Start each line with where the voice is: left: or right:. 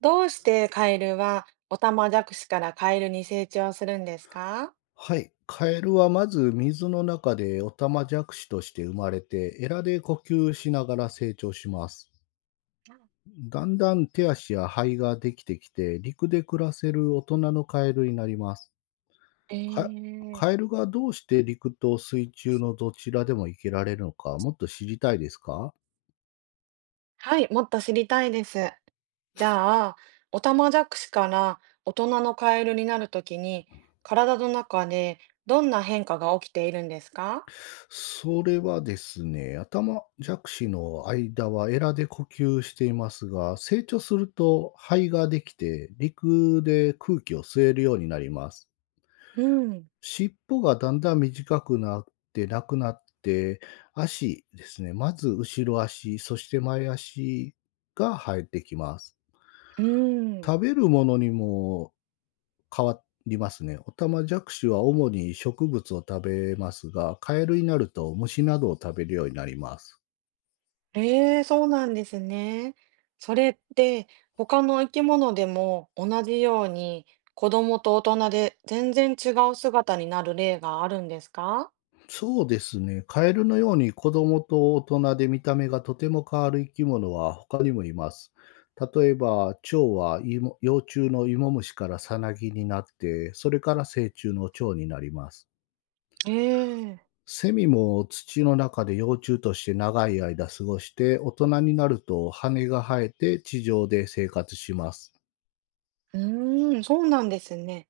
right: どうしてカエルはオタマジャクシからカエルに成長するんですか？
left: はい。カエルはまず水の中でオタマジャクシとして生まれて、エラで呼吸しながら成長します。だんだん手足や肺ができてきて、陸で暮らせる大人のカエルになります。
right: え
left: か
right: ー、
left: カエルがどうして陸と水中のどちらでも生きられるのか、もっと知りたいですか？
right: はい、もっと知りたいです。じゃあ、オタマジャクシから大人のカエルになるときに、体の中でどんな変化が起きているんですか？
left: それはですね、頭弱視の間はエラで呼吸していますが、成長すると肺ができて陸で空気を吸えるようになります。
right: うん。
left: 尻尾がだんだん短くなってなくなって、足ですね、まず後ろ足、そして前足が生えてきます。
right: うん。
left: 食べるものにも変わりますね。オタマジャクシは主に植物を食べますが、カエルになると虫などを食べるようになります。
right: ええ、そうなんですね。それって他の生き物でも同じように子供と大人で全然違う姿になる例があるんですか？
left: そうですね。カエルのように子供と大人で見た目がとても変わる生き物は他にもいます。例えば、蝶は芋幼虫の芋虫からさなぎになって、それから成虫の蝶になります。
right: ええ。
left: セミも土の中で幼虫として長い間過ごして、大人になると羽が生えて地上で生活します。
right: うーん、そうなんですね。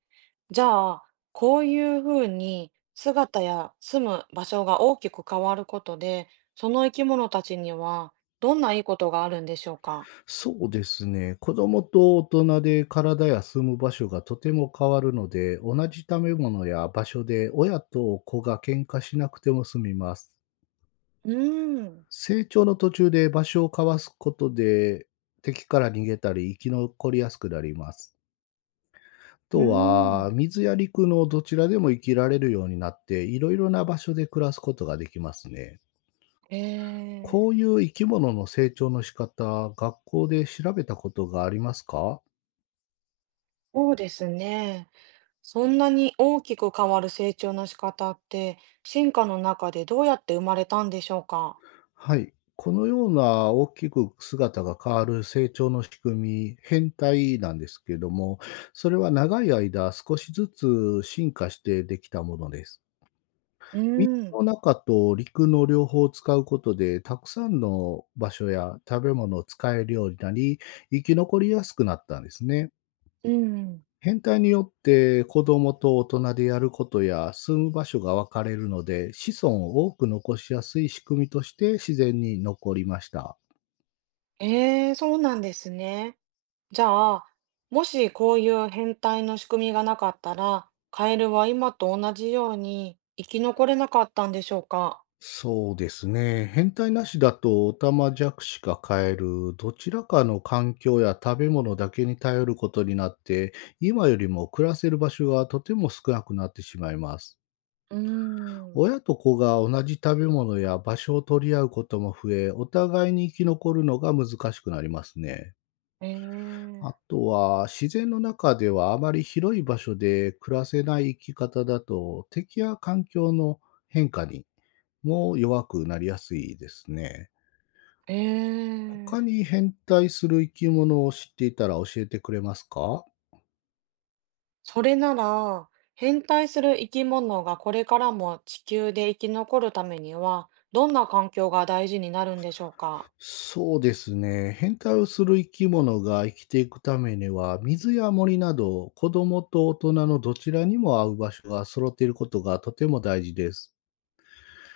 right: じゃあ、こういうふうに姿や住む場所が大きく変わることで、その生き物たちにはどんないいことがあるんでしょうか？
left: そうですね。子供と大人で体や住む場所がとても変わるので、同じ食べ物や場所で親と子が喧嘩しなくても済みます。
right: うーん。
left: 成長の途中で場所を交わすことで、敵から逃げたり生き残りやすくなります。あ
right: うー
left: とは、
right: ん、
left: 水や陸のどちらでも生きられるようになって、いろいろな場所で暮らすことができますね。
right: ええ、
left: こういう生き物の成長の仕方、学校で調べたことがありますか？
right: そうですね。そんなに大きく変わる成長の仕方って、進化の中でどうやって生まれたんでしょうか？
left: はい。このような大きく姿が変わる成長の仕組み、変態なんですけども、それは長い間少しずつ進化してできたものです。
right: う
left: 水
right: ーん。
left: の中と陸の両方を使うことで、たくさんの場所や食べ物を使えるようになり、生き残りやすくなったんですね。
right: うん。
left: 変態によって子供と大人でやることや住む場所が分かれるので、子孫を多く残しやすい仕組みとして自然に残りました。
right: ええ、そうなんですね。じゃあ、もしこういう変態の仕組みがなかったら、カエルは今と同じように生き残れなかったんでしょうか？
left: そうですね。変態なしだとオタマジャクシかカエル、どちらかの環境や食べ物だけに頼ることになって、今よりも暮らせる場所がとても少なくなってしまいます。
right: うーん。
left: 親と子が同じ食べ物や場所を取り合うことも増え、お互いに生き残るのが難しくなりますね。
right: ええ、
left: あとは、自然の中ではあまり広い場所で暮らせない生き方だと、敵や環境の変化にも弱くなりやすいですね。
right: え
left: 他
right: え。
left: に変態する生き物を知っていたら教えてくれますか？
right: それなら、変態する生き物がこれからも地球で生き残るためには、どんな環境が大事になるんでしょうか？
left: そうですね。変態をする生き物が生きていくためには、水や森など、子供と大人のどちらにも合う場所が揃っていることがとても大事です。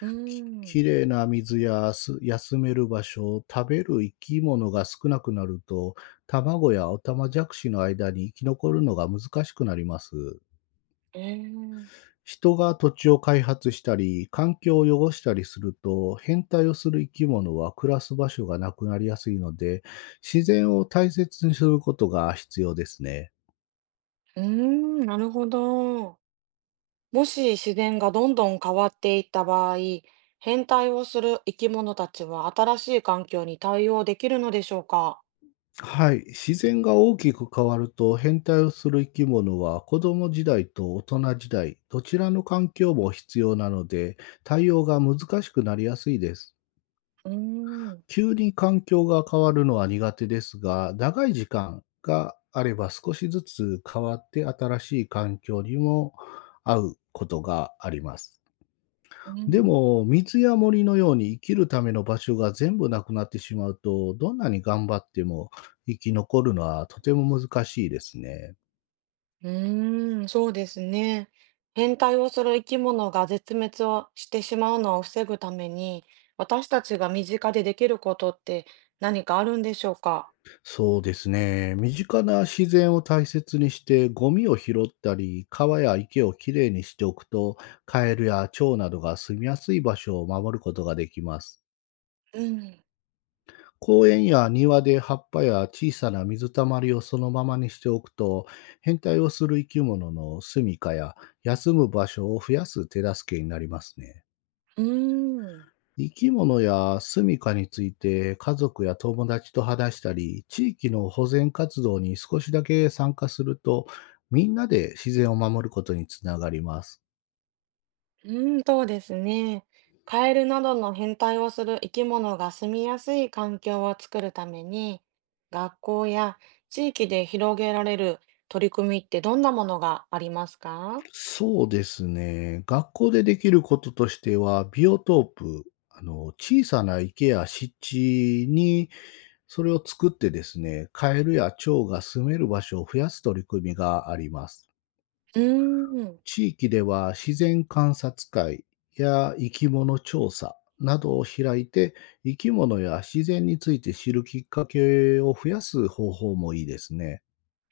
right: うー
left: きき
right: ん。
left: れいな水休める場所、食べる生き物が少なくなると、卵やオタマジャクシの間に生き残るのが難しくなります。
right: ええ、
left: 人が土地を開発したり、環境を汚したりすると、変態をする生き物は暮らす場所がなくなりやすいので、自然を大切にすることが必要ですね。
right: うーん、なるほど。もし自然がどんどん変わっていった場合、変態をする生き物たちは新しい環境に対応できるのでしょうか？
left: はい。自然が大きく変わると、変態をする生き物は子供時代と大人時代、どちらの環境も必要なので、対応が難しくなりやすいです。
right: うーん、
left: 急に環境が変わるのは苦手ですが、長い時間があれば少しずつ変わって、新しい環境にも合うことがあります。
right: う
left: で
right: ん、
left: も、水や森のように生きるための場所が全部なくなってしまうと、どんなに頑張っても生き残るのはとても難しいですね。
right: うーん、そうですね。変態をする生き物が絶滅をしてしまうのを防ぐために、私たちが身近でできることって何かあるんでしょうか？
left: そうですね。身近な自然を大切にして、ゴミを拾ったり、川や池をきれいにしておくと、カエルや蝶などが住みやすい場所を守ることができます。
right: うん、
left: 公園や庭で葉っぱや小さな水たまりをそのままにしておくと、変態をする生き物の住みかや休む場所を増やす手助けになりますね。
right: うーん。
left: 生き物や住処について家族や友達と話したり、地域の保全活動に少しだけ参加すると、みんなで自然を守ることにつながります。
right: うん、そうですね。カエルなどの変態をする生き物が住みやすい環境を作るために、学校や地域で広げられる取り組みってどんなものがありますか？
left: そうですね。学校でできることとしては、ビオトープ、小さな池や湿地にそれを作ってですね、カエルや蝶が住める場所を増やす取り組みがあります。
right: うーん、
left: 地域では自然観察会や生き物調査などを開いて、生き物や自然について知るきっかけを増やす方法もいいですね。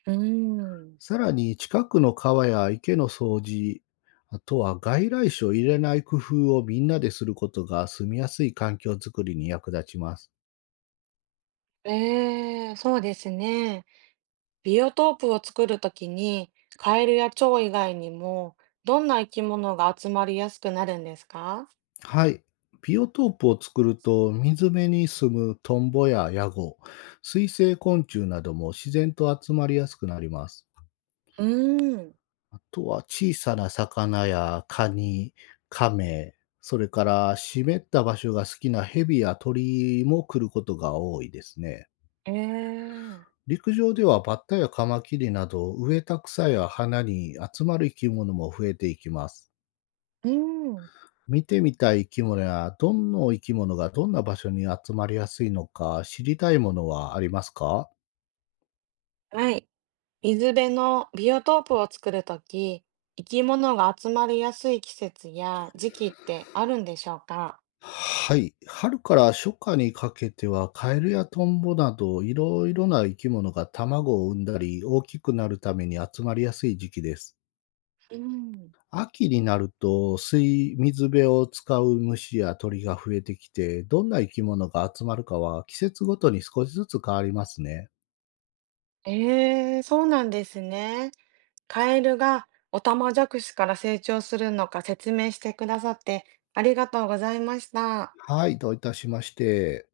right: うーん。
left: さらに近くの川や池の掃除、あとは外来種を入れない工夫をみんなですることが、住みやすい環境づくりに役立ちます。
right: ええ、そうですね。ビオトープを作るときに、カエルや蝶以外にも、どんな生き物が集まりやすくなるんですか？
left: はい。ビオトープを作ると、水辺に住むトンボやヤゴ、水生昆虫なども自然と集まりやすくなります。
right: うーん、
left: あとは小さな魚やカニ、カメ、それから湿った場所が好きなヘビや鳥も来ることが多いですね。
right: ええ、
left: 陸上ではバッタやカマキリなど、植えた草や花に集まる生き物も増えていきます。
right: うん、
left: 見てみたい生き物や、どの生き物がどんな場所に集まりやすいのか知りたいものはありますか？
right: はい。水辺のビオトープを作るとき、生き物が集まりやすい季節や時期ってあるんでしょうか？
left: はい。春から初夏にかけては、カエルやトンボなど、いろいろな生き物が卵を産んだり、大きくなるために集まりやすい時期です。
right: うん、
left: 秋になると、水辺を使う虫や鳥が増えてきて、どんな生き物が集まるかは季節ごとに少しずつ変わりますね。
right: ええ、そうなんですね。カエルがオタマジャクシから成長するのか説明してくださってありがとうございました。
left: はい、どういたしまして。